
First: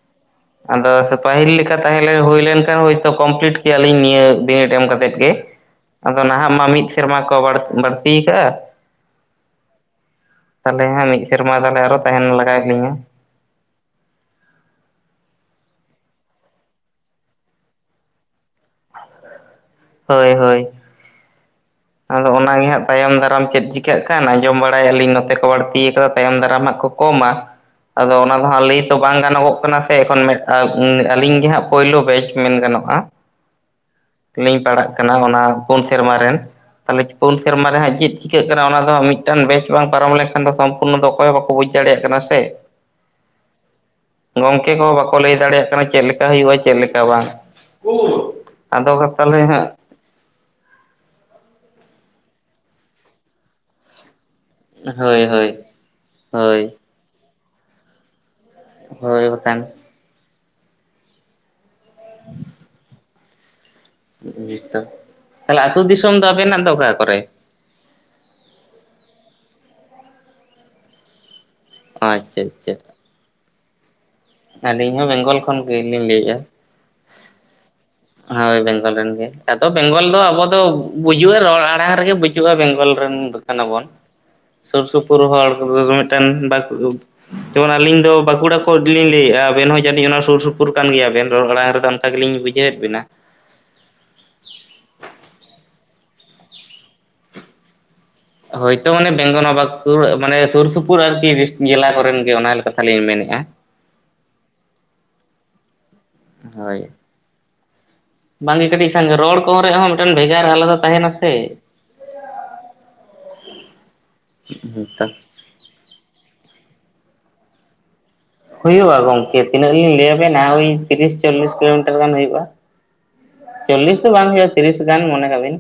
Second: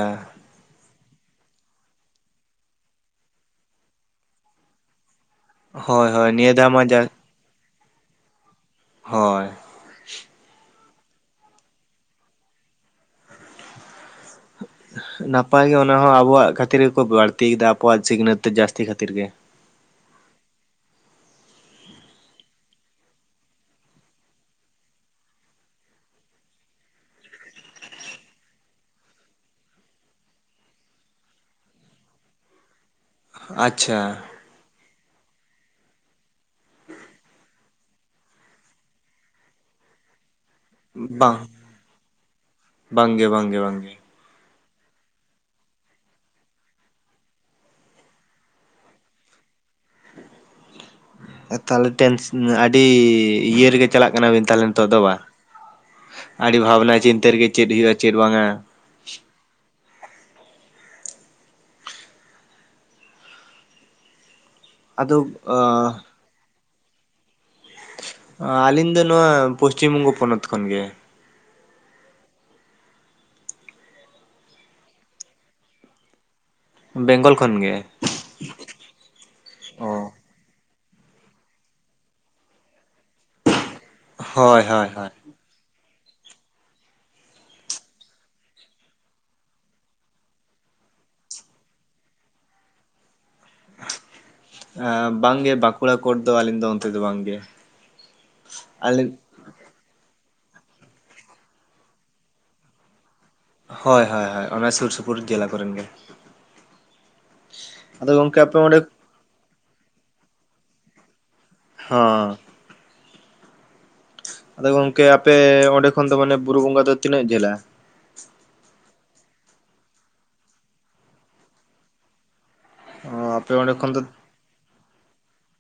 ᱟᱫᱚ ᱥᱮ ᱯᱟᱦᱤᱞ ᱞᱮᱠᱟ ᱛᱟᱦᱮᱸ ᱞᱮ ᱦᱩᱭ ᱞᱮᱱᱠᱷᱟᱱ ᱦᱳᱭᱛᱚ ᱠᱚᱢᱯᱤᱞᱤᱴ ᱠᱮᱭᱟ ᱞᱤᱧ ᱱᱤᱭᱟᱹ ᱵᱤᱱᱤᱰ ᱮᱢ ᱠᱟᱛᱮᱫ ᱜᱮ᱾ ᱦᱳᱭ ᱟᱫᱚ ᱦᱳᱭ ᱱᱤᱭᱟᱹ ᱱᱟᱦᱟᱸᱜ ᱢᱟ ᱫᱷᱟᱣ ᱢᱤᱫ ᱡᱟ ᱥᱮᱨᱢᱟ ᱠᱚ ᱵᱟᱲ ᱵᱟᱲᱛᱤᱭ ᱠᱟᱜ-ᱟ᱾ ᱦᱚᱭ᱾ ᱛᱟᱦᱚᱞᱮ ᱦᱟᱸᱜ ᱢᱤᱫ ᱥᱮᱨᱢᱟ ᱛᱟᱦᱚᱞᱮ ᱟᱨᱚ ᱛᱟᱦᱮᱱ ᱞᱟᱜᱟᱣᱮᱜ ᱞᱤᱧᱟ᱾ [unintelligible] ᱱᱟᱯᱟᱭ ᱜᱮ ᱚᱱᱟ ᱦᱚᱸ ᱟᱵᱚᱣᱟᱜ ᱠᱷᱟᱛᱤᱨ ᱜᱮᱠᱚ ᱵᱟᱲᱛᱤᱭ ᱫᱟ ᱟᱵᱚᱣᱟᱜ ᱥᱤᱠᱷᱱᱟᱹᱛ ᱡᱟᱥᱛᱤ ᱠᱷᱟᱛᱤᱨ ᱜᱮ᱾ ᱦᱳᱭ ᱦᱳᱭ᱾ [inaudible] ᱟᱫᱚ ᱚᱱᱟ ᱜᱮ ᱦᱟᱸᱜ ᱛᱟᱭᱚᱢ ᱫᱟᱨᱟᱢ ᱪᱮᱫ ᱪᱤᱠᱟᱜ ᱠᱟᱱ ᱟᱸᱡᱚᱢ ᱵᱟᱲᱟᱭᱮᱜ ᱟᱹᱞᱤᱧ ᱱᱚᱛᱮ ᱠᱚ ᱵᱟᱹᱲᱛᱤᱭ ᱠᱟᱫᱟ ᱛᱟᱭᱚᱢ ᱫᱟᱨᱟᱢ ᱦᱟᱸᱜ ᱱᱟᱜ ᱠᱚᱼᱼ ᱠᱚ ᱢᱟ᱾ ᱟᱫᱚ ᱚᱱᱟ ᱫᱚ ᱦᱟᱸᱜ ᱞᱟᱹᱭ ᱛᱚ ᱵᱟᱝ ᱜᱟᱱᱚᱜᱚᱜ ᱠᱟᱱᱟ ᱥᱮ ᱮᱠᱷᱚᱱ ᱢᱮᱜᱴᱟᱝ ᱩᱸ ᱟᱹᱞᱤᱧ ᱜᱮ ᱦᱟᱸᱜ ᱯᱳᱭᱞᱳ ᱵᱮᱪ ᱢᱮᱱ ᱜᱟᱱᱚᱜ-ᱟ᱾ ᱟᱪᱪᱷᱟ᱾ ᱞᱤᱧ ᱯᱟᱲᱟᱜ ᱠᱟᱱᱟ ᱚᱱᱟ ᱯᱩᱱ ᱥᱮᱨᱢᱟ ᱨᱮᱱ᱾ [unintelligible] ᱯᱩᱱ ᱥᱮᱨᱢᱟ ᱨᱮ ᱦᱟᱸᱜ ᱪᱤᱫ ᱪᱤᱠᱟᱹᱜ ᱠᱟᱱᱟ ᱚᱱᱟ ᱫᱚ ᱦᱟᱸᱜ ᱢᱤᱫᱴᱟᱱ ᱵᱮᱪ ᱵᱟᱝ ᱯᱟᱨᱚᱢ ᱞᱮᱠᱷᱟᱱ ᱫᱚ‌ ᱠᱚᱢᱼᱼ ᱩᱱ ᱫᱚ ᱚᱠᱚᱭ ᱦᱚᱸ ᱵᱟᱝ ᱵᱟᱠᱚ ᱵᱩᱡᱽ ᱫᱟᱲᱮᱭᱟᱜ ᱠᱟᱱᱟ ᱥᱮ᱾ ᱵᱟᱝᱜᱮ ᱵᱟᱝᱜᱮ ᱵᱟᱝᱜᱮ ᱜᱚᱝᱠᱮ ᱠᱚᱦᱚᱸ ᱵᱟᱠᱚ ᱞᱟᱹᱭ ᱫᱟᱲᱮᱭᱟᱜ ᱠᱟᱱᱟ ᱪᱮᱫ ᱞᱮᱠᱟ ᱦᱩᱭᱩᱜ-ᱟ ᱪᱮᱜ ᱞᱮᱠᱟ ᱵᱟᱝ᱾ [unintelligible] ᱟᱫᱚ ᱠᱟ ᱛᱟᱞᱮ ᱦᱟᱸᱜ ᱛᱟᱦᱚᱞᱮ ᱴᱮᱱ ᱟᱹᱰᱤ ᱤᱭᱟᱹ ᱨᱮᱜᱮ ᱪᱟᱞᱟᱜ ᱠᱟᱱᱟᱵᱤᱱ ᱛᱟᱦᱚᱞᱮ ᱱᱤᱛᱚᱜᱫᱚ ᱵᱟᱝ ᱦᱳᱭ ᱦᱳᱭ ᱟᱹᱰᱤ ᱦᱳᱭ ᱵᱷᱟᱵᱽᱱᱟ ᱪᱤᱱᱛᱟᱹ ᱨᱮᱜᱮ ᱪᱮᱫ ᱦᱩᱭᱩᱜᱼᱟ ᱪᱮᱫ ᱵᱟᱝᱟ ᱦᱳᱭ ᱵᱟᱠᱷᱟᱱ [inaudible] ᱟᱫᱚ [unintelligible] ᱛᱟᱦᱞᱮ ᱟᱹᱛᱩ ᱫᱤᱥᱚᱢ ᱫᱚ ᱟᱵᱮᱱᱟᱜ ᱫᱚ ᱚᱠᱟ ᱠᱚᱨᱮ ᱟᱹᱞᱤᱧ ᱫᱚ ᱱᱚᱣᱟ ᱯᱚᱥᱪᱤᱢ ᱵᱚᱝᱜᱚ ᱯᱚᱱᱚᱛ ᱠᱷᱚᱱ ᱜᱮ ᱟᱪᱪᱷᱟ ᱟᱪᱪᱷᱟ ᱟᱹᱞᱤᱧ ᱦᱚᱸ ᱵᱮᱝᱜᱚᱞ ᱠᱷᱚᱱ ᱜᱮᱞᱤᱧ ᱞᱟᱹᱭᱮᱫᱼᱟ ᱵᱮᱝᱜᱚᱞ ᱠᱷᱚᱱ ᱜᱮ ᱦᱳᱭ ᱵᱮᱝᱜᱚᱞ ᱨᱮᱱ ᱜᱮ ᱟᱫᱚ ᱵᱮᱝᱜᱚᱞ ᱚ ᱫᱚ ᱟᱵᱚ ᱫᱚ ᱵᱩᱡᱩᱜᱼᱟ ᱨᱚᱲ ᱟᱲᱟᱝ ᱨᱮᱜᱮ ᱵᱩᱡᱩᱜᱼᱟ ᱵᱮᱝᱜᱚᱞ ᱨᱮᱱ ᱠᱟᱱᱟ ᱵᱚᱱ ᱦᱳᱭ ᱥᱩᱨ ᱦᱳᱭ ᱦᱳᱭ ᱥᱩᱯᱩᱨ ᱦᱚᱲ [unintelligible] ᱢᱤᱫᱴᱮᱱ ᱵᱟᱠᱩᱵᱼᱼ ᱡᱮᱢᱚᱱ ᱟᱞᱤᱧ ᱫᱚ ᱵᱟᱸᱠᱩᱲᱟ ᱠᱚᱫᱽ ‌ᱞᱤᱧ ᱞᱟᱹᱭᱮᱜ-ᱟ ᱟᱵᱮᱱ ᱦᱚᱸ ᱡᱟᱹᱱᱤᱡ ᱚᱱᱟ ᱥᱩᱨ ᱥᱩᱯᱩᱨ ᱠᱟᱱ ᱜᱮᱭᱟ ᱵᱮᱱ ᱨᱚᱲ ᱟᱬᱟᱝ ᱨᱮᱫᱚᱼᱼ ᱠᱟ‌ ᱜᱤᱞᱤᱧ ᱵᱩᱡᱷᱟᱹᱣᱮᱫ ᱵᱤᱱᱟ᱾ ᱵᱟᱝᱜᱮ ᱵᱟᱸᱠᱩᱲᱟ ᱠᱳᱰ ᱫᱚ ᱟᱹᱞᱤᱧ ᱫᱚ ᱚᱱᱛᱮ ᱫᱚ ᱵᱟᱝᱜᱮ ᱦᱚᱭᱛᱳ ᱢᱟᱱᱮ ᱟᱹᱞᱤᱧ ᱵᱮᱝᱜ ᱱᱚᱵᱟᱜ ᱢᱟᱱᱮ ᱥᱩᱨ ᱥᱩᱯᱩᱨ ᱟᱨᱠᱤ ᱡᱮᱞᱟ ᱠᱚᱨᱮᱱ ᱜᱮ ᱚᱱᱟ ᱠᱟᱛᱷᱟ ᱞᱤᱧ ᱢᱮᱱᱮᱫᱼᱟ ᱦᱳᱭ ᱦᱳᱭ ᱦᱳᱭ ᱚᱱᱟ ᱥᱩᱨ ᱥᱩᱯᱩᱨ ᱡᱮᱞᱟ ᱠᱚᱨᱮᱱ ᱜᱮ ᱦᱳᱭ ᱟᱫᱚ ᱜᱚᱝᱠᱮ ᱟᱯᱮ ᱵᱟᱝᱜᱮ ᱚᱸᱰᱮ ᱠᱟᱹᱴᱤᱡ ᱥᱟᱸᱜᱮ ᱨᱚᱲ ᱠᱚᱨᱮ ᱦᱚᱸ ᱢᱤᱫᱴᱟᱝ ᱵᱷᱮᱜᱟᱨ ᱟᱞᱟᱫᱟ ᱛᱟᱦᱮᱱᱟ ᱥᱮ ᱦᱻ ᱟᱫᱚ ᱜᱚᱝᱠᱮ ᱦᱮᱸᱛᱚ ᱟᱯᱮ ᱚᱸᱰᱮ ᱠᱷᱚᱱ ᱫᱚ ᱢᱟᱱᱮ ᱵᱩᱨᱩ ᱵᱚᱸᱜᱟ ᱫᱚ ᱛᱤᱱᱟᱹᱜ ᱡᱮᱞᱟ ᱦᱩᱭᱩᱜᱼᱟ ᱜᱚᱝᱠᱮ ᱛᱤᱱᱟᱹᱜ ᱞᱤᱧ ᱞᱟᱹᱭᱟᱵᱮᱱᱟ ᱳᱭ ᱛᱤᱨᱤᱥ ᱪᱚᱞᱞᱤᱥ ᱠᱤᱞᱳᱢᱤᱴᱟᱨ ᱜᱟᱱ ᱦᱩᱭᱩᱜᱼᱟ ᱚ ᱟᱯᱮ ᱚᱸᱰᱮ ᱠᱷᱚᱱ ᱪᱚᱞᱞᱤᱥ ᱫᱚ ᱵᱟᱝ ᱦᱩᱭᱩᱜᱼᱟ ᱛᱤᱨᱤᱥ ᱜᱟᱱ ᱢᱚᱱᱮ ᱠᱟᱜᱵᱤᱱ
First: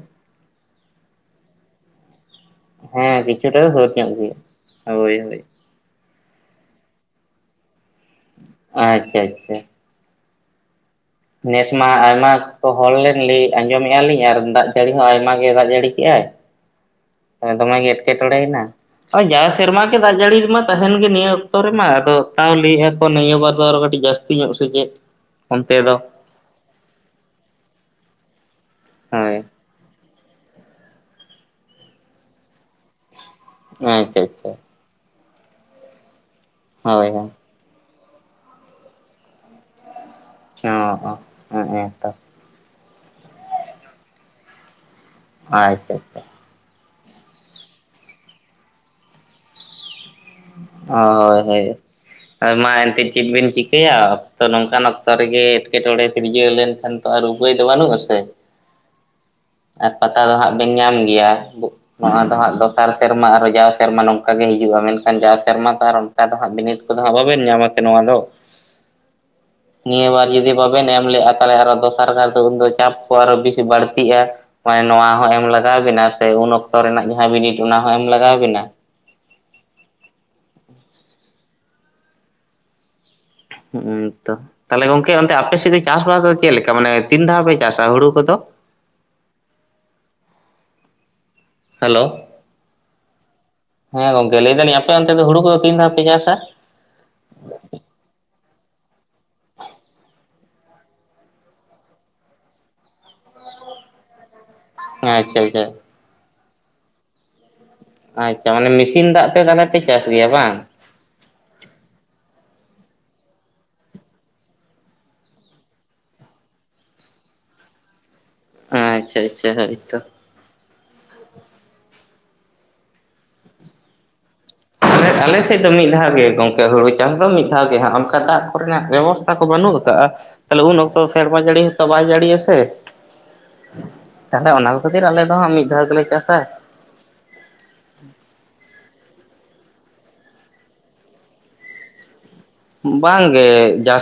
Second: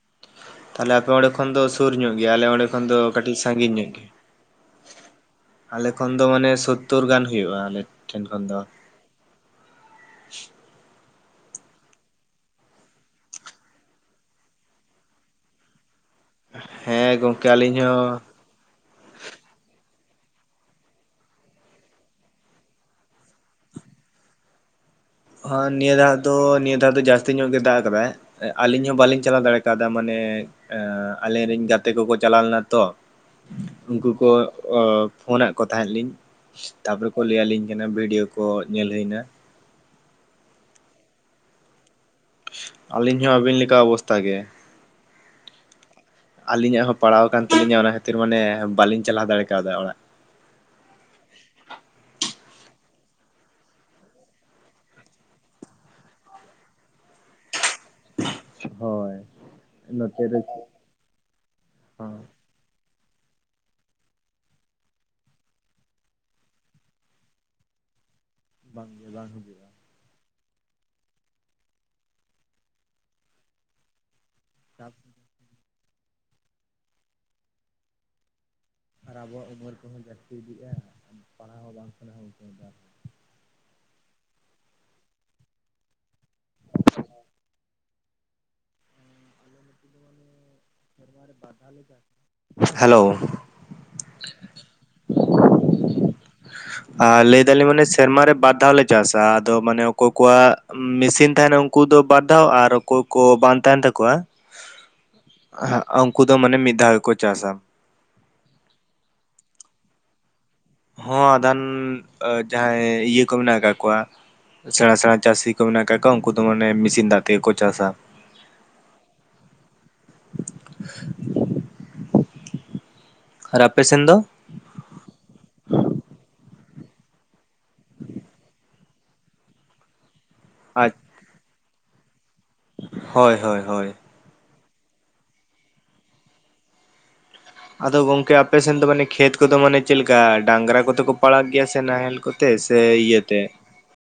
ᱛᱟᱦᱞᱮ ᱟᱯᱮ ᱚᱸᱰᱮ ᱠᱷᱚᱱ ᱫᱚ ᱥᱩᱨ ᱧᱚᱜ ᱜᱮᱭᱟ ᱟᱞᱮ ᱚᱸᱰᱮ ᱠᱷᱚᱱ ᱫᱚ ᱦᱮᱸ ᱠᱟᱹᱴᱤᱡ ᱠᱤᱪᱷᱩᱴᱟ ᱫᱚ ᱥᱟᱺᱜᱤᱧ ᱥᱩᱨ ᱧᱚᱜ ᱜᱮᱭᱟ ᱦᱳᱭ ᱦᱳᱭ ᱟᱞᱮ ᱠᱷᱚᱱ ᱫᱚ ᱢᱟᱱᱮ ᱥᱳᱛᱛᱳᱨ ᱜᱟᱱ ᱦᱩᱭᱩᱜᱼᱟ ᱟᱞᱮ ᱴᱷᱮᱱ ᱠᱷᱚᱱ ᱫᱚ ᱟᱪᱪᱷᱟ ᱟᱪᱪᱷᱟ ᱱᱮᱥ ᱢᱟ ᱟᱭᱢᱟ ᱠᱚ ᱦᱚᱲ ᱞᱮᱱ ᱞᱮᱭ ᱟᱸᱡᱚᱢᱮᱫᱼᱟ ᱞᱤᱧ ᱟᱨ ᱫᱟᱜ ᱡᱟᱹᱲᱤ ᱦᱚᱸ ᱟᱭᱢᱟ ᱜᱮ ᱫᱟᱜ ᱡᱟᱹᱲᱤ ᱠᱮᱜᱟᱭ ᱜᱚᱝᱠᱮ ᱦᱮᱸ ᱫᱢᱮ ᱟᱹᱞᱤᱧ ᱜᱮ ᱮᱴᱠᱮ ᱴᱲᱮᱭᱱᱟ ᱡᱟᱦᱟ ᱥᱮᱨᱢᱟ ᱜᱮ ᱫᱟᱜ ᱡᱟᱹᱲᱤ ᱢᱟ ᱛᱟᱦᱮᱱ ᱜᱮ ᱱᱤᱭᱟᱹ ᱚᱠᱛᱚ ᱨᱮᱢᱟ ᱟᱫᱚ ᱛᱟᱣ ᱞᱟᱹᱭᱮᱫᱼᱟ ᱠᱚ ᱱᱤᱭᱟᱹ ᱵᱟᱨ ᱫᱚ ᱟᱨᱚ ᱠᱟᱹᱴᱤᱡ ᱡᱟᱹᱛᱤ ᱦᱧᱚᱜ ᱥᱮ ᱪᱮᱫ ᱦ ᱱᱤᱭᱟᱹ ᱫᱟᱹᱳ ᱫᱚ ᱱᱤᱭᱟᱹ ᱫᱟᱹᱳ ᱫᱚ ᱡᱟᱹᱥᱛᱤ ᱧᱚᱜ ᱜᱮ ᱫᱟᱜ ᱟᱠᱟᱫᱟᱭ ᱟᱹᱞᱤᱧ ᱦᱚᱸ ᱵᱟᱟᱹᱞᱤᱧ ᱦᱳᱭ ᱪᱟᱞᱟᱣ ᱫᱟᱲᱮ ᱠᱟᱣᱫᱟ ᱢᱟᱱᱮ ᱟᱞᱮᱨᱮᱱ ᱜᱟᱛᱮ ᱠᱚᱠᱚ ᱪᱟᱞᱟᱣ ᱞᱮᱱᱟ ᱛᱚ ᱩᱱᱠᱩ ᱠᱚ ᱟᱪᱪᱷᱟ ᱟᱪᱪᱷᱟ ᱯᱷᱳᱫ ᱠᱚ ᱛᱟᱦᱮᱸᱫ ᱞᱤᱧ ᱛᱟᱯᱚᱨᱮ ᱦᱳᱭ ᱠᱚ ᱦᱳᱭ ᱞᱭᱟᱹ ᱟᱹᱞᱤᱧ ᱠᱟᱱᱟ ᱵᱷᱤᱰᱭᱳ ᱠᱚ ᱠᱚ ᱧᱮᱞ ᱦᱩᱭᱱᱟ ᱚ ᱛᱚ ᱟᱹᱞᱤᱧ ᱦᱚᱸ ᱟᱹᱵᱤᱱ ᱞᱮᱠᱟ ᱚᱵᱚᱥᱛᱟ ᱜᱮ ᱟᱪᱪᱷᱟ ᱟᱪᱪᱷᱟ ᱟᱹᱞᱤᱧᱟᱜ ᱦᱚᱸ ᱯᱟᱲᱟᱣ ᱟᱠᱟᱱ ᱛᱟᱹᱟᱞᱤᱧᱟ ᱚᱱᱟ ᱠᱷᱟᱹᱛᱤᱨ ᱢᱟᱱᱮ ᱵᱟᱹᱞᱤᱧ ᱪᱟᱞᱟᱣ ᱫᱟᱲᱮ ᱠᱟᱣᱫᱟ ᱚᱲᱟᱜ ᱚ ᱦᱳᱭ ᱦᱳᱭ ᱢᱟ ᱮᱱᱛᱮᱫ ᱪᱮᱫ ᱵᱤᱱ ᱪᱤᱠᱟᱹᱭᱟ ᱚᱠᱛᱚ ᱱᱚᱝᱠᱟᱱ ᱚᱠᱛᱚ ᱨᱮᱜᱮ ᱮᱴᱠᱮᱴᱚᱬᱮ ᱛᱤᱨᱡᱟᱹᱣ ᱞᱮᱱᱠᱷᱟᱱ ᱛᱚ ᱟᱨ ᱩᱟᱯᱹᱭ ᱫᱚ ᱵᱟᱹᱱᱩᱜ ᱟᱥᱮ ᱦᱳᱭ ᱟᱨ ᱱᱚᱛᱮ ᱯᱟᱛᱟ ᱫᱚ ᱨᱮ ᱦᱟᱸᱜ ᱵᱤᱱ ᱧᱟᱢ ᱜᱮᱭᱟ ᱦᱮᱸ ᱱᱚᱣᱟ ᱫᱚ ᱦᱟᱸᱜ ᱫᱚᱥᱟᱨ ᱥᱮᱨᱢᱟ ᱟᱨᱚ ᱡᱟᱣ ᱥᱮᱨᱢᱟ ᱱᱚᱝᱠᱟ ᱜᱮ ᱦᱤᱡᱩᱜᱼᱟ ᱢᱮᱱᱠᱷᱟᱱ ᱟᱢᱡᱟᱣ ᱥᱮᱨᱢᱟ ᱛᱚ ᱟᱨ ᱚᱱᱠᱟ ᱫᱚ ᱦᱜ ᱵᱤᱱᱤᱴ ᱠᱚᱫᱚ ᱦᱟᱸᱜ ᱵᱟᱵᱮᱱ ᱧᱟᱢᱟᱥᱮ ᱱᱚᱣᱟ ᱫᱚ ᱵᱟᱝᱜᱮ ᱵᱟᱝᱦᱤᱡᱩᱼᱟ ᱱᱤᱭᱟᱹ ᱵᱟᱨ ᱡᱩᱫᱤ ᱵᱟᱵᱮᱱ ᱮᱢ ᱞᱮᱜᱼᱟ ᱛᱟᱦᱚᱞᱮ ᱟᱨᱚ ᱫᱚᱥᱟᱨ ᱠᱟᱨ ᱛᱮ ᱩᱱᱫᱚ ᱪᱟᱯ ᱠᱚ ᱟᱨᱚ ᱵᱮᱥᱤ ᱵᱟᱹᱲᱛᱤᱜᱼᱟ ᱦᱚᱭ ᱱᱚᱣᱟ ᱦᱚᱸ ᱮᱢ ᱞᱟᱜᱟᱣ ᱵᱤᱱᱟ ᱥᱮ ᱩᱱ ᱚᱠᱛᱚ ᱨᱮᱱᱟᱜ ᱡᱟᱦᱟᱸ ᱵᱤᱱᱤᱴ ᱚᱱᱟ ᱦᱚᱸ ᱮᱢ ᱞᱟᱜᱟᱣ ᱵᱤᱱᱟ ᱟᱨ ᱟᱵᱚᱣᱟᱜ ᱩᱢᱮᱨ ᱠᱚᱦᱚᱸ ᱡᱟᱹ [inaudible] ᱦᱩ ᱛᱚ ᱛᱟᱦᱞᱮ ᱜᱚᱝᱠᱮ ᱚᱱᱛᱮ ᱟᱯᱮ ᱥᱮᱫ ᱜᱮ ᱪᱟᱥᱵᱟᱥ ᱫᱚ ᱪᱮᱫ ᱞᱮᱠᱟ ᱢᱟᱱᱮ ᱛᱤᱱ ᱫᱷᱟᱣ ᱯᱮ ᱪᱟᱥᱟ ᱦᱩᱲᱩ ᱠᱚᱫᱚ ᱦᱮᱞᱳ ᱦᱮᱞᱳ ᱦᱮᱸ ᱜᱚᱢᱠᱮ ᱞᱟᱹᱭ ᱫᱟᱞᱤᱧ ᱟᱯᱮᱚᱱᱛᱮ ᱫᱚ ᱦᱩᱲᱩ ᱠᱚᱫᱚ ᱛᱤᱱᱫᱦᱟᱣ ᱯᱮ ᱪᱟᱥᱟ ᱟᱨ ᱞᱟᱹᱭ ᱫᱟᱞᱤᱧ ᱢᱟᱱᱮ ᱥᱮᱨᱢᱟᱨᱮ ᱵᱟᱨ ᱫᱷᱟᱣ ᱞᱮ ᱪᱟᱥᱟ ᱟᱫᱚ ᱢᱟᱱᱮ ᱚᱠᱚᱭ ᱠᱚᱣᱟᱜ ᱢᱮᱥᱤᱱ ᱛᱟᱦᱮᱱᱟ ᱩᱱᱠᱩ ᱫᱚ ᱵᱟᱫᱽᱫᱷᱟᱣ ᱟᱨ ᱚᱠᱚᱭ ᱠᱚ ᱵᱟᱝ ᱛᱟᱦᱮᱱ ᱛᱟᱠᱚᱣᱟ ᱦᱮᱸ ᱪᱮᱜ ᱞᱮᱠᱟᱹ ᱩᱱᱠᱩ ᱫᱚ ᱢᱟᱱᱮ ᱢᱤᱫ ᱫᱷᱟᱣ ᱜᱮ ᱠᱚ ᱪᱟᱥᱟ ᱟᱪᱷᱟ ᱢᱟᱱᱮ ᱢᱮᱥᱤᱱ ᱫᱟᱜ ᱛᱮ ᱛᱟᱦᱚᱞᱮ ᱯᱮ ᱪᱟᱥ ᱜᱮᱭᱟ ᱵᱟᱝ ᱦᱚᱸ ᱟᱫᱟᱱ ᱡᱟᱦᱟᱸᱭ ᱤᱭᱟᱹ ᱠᱚ ᱢᱮᱱᱟᱜ ᱟᱠᱟᱫ ᱠᱚᱣᱟ ᱥᱮᱬᱟ ᱥᱮᱬᱟ ᱪᱟᱹᱥᱤ ᱠᱚ ᱢᱮᱱᱟᱜ ᱟᱠᱟᱫ ᱠᱚᱣᱟ ᱩᱱᱠᱩ ᱫᱚ ᱢᱟᱱᱮ ᱢᱮᱥᱤᱱ ᱫᱟᱜ ᱛᱮᱜᱮ ᱠᱚ ᱪᱟᱥᱟ ᱟᱪᱷᱟ ᱟᱪᱷᱟ ᱦᱳᱭᱛᱚ ᱟᱨ ᱟᱯᱮᱥᱮᱱ ᱫᱚ ᱟᱞᱮ ᱟᱞᱮᱮᱥᱮᱫ ᱫᱚ ᱢᱤᱫ ᱫᱷᱟᱣ ᱜᱮ ᱜᱚᱢᱠᱮ ᱦᱩᱲᱩ ᱪᱟᱥ ᱫᱚ ᱢᱤᱫ ᱫᱷᱟᱣ ᱜᱮ ᱦᱟᱸᱜ ᱚᱱᱠᱟ ᱫᱟᱜ ᱠᱚᱨᱮᱱᱟᱜ ᱵᱮᱵᱚᱥᱛᱟᱷᱟ ᱠᱚ ᱵᱟᱹᱱᱩᱜ ᱟᱠᱟᱜᱼᱟ ᱛᱟᱦᱞᱮ ᱩᱱ ᱟᱡ ᱚᱠᱛᱚ ᱥᱮᱲᱢᱟ ᱡᱟᱹᱲᱤ ᱦᱚᱛᱚ ᱵᱟᱭ ᱡᱟᱹᱲᱤᱭᱟᱥᱮ ᱦᱳᱭ ᱦᱳᱭ ᱦᱳᱭ ᱛᱟᱦᱚᱞᱮ ᱚᱱᱟ ᱠᱷᱟᱹᱛᱤᱨ ᱟᱞᱮ ᱫᱚ ᱦᱟᱸᱜ ᱢᱤᱫ ᱫᱷᱟᱣ ᱜᱮᱞᱮ ᱪᱟᱥᱟ᱾ ᱟᱫᱚ ᱜᱚᱝᱠᱮ ᱟᱯᱮᱥᱱ ᱫᱚ ᱢᱟᱱᱮ ᱠᱷᱮᱛ ᱠᱚᱫᱚ ᱢᱟᱱᱮ ᱪᱮᱫ ᱞᱮᱠᱟ ᱰᱟᱝᱨᱟ ᱠᱚᱫᱚ ᱠᱚ ᱯᱟᱲᱟᱜ ᱜᱮᱭᱟ ᱥᱮ ᱱᱟᱦᱮᱞ ᱠᱚ ᱛᱮ ᱥᱮ ᱤᱭᱟᱹ ᱛᱮ ᱵᱟᱝᱜᱮ ᱡᱟᱹᱥ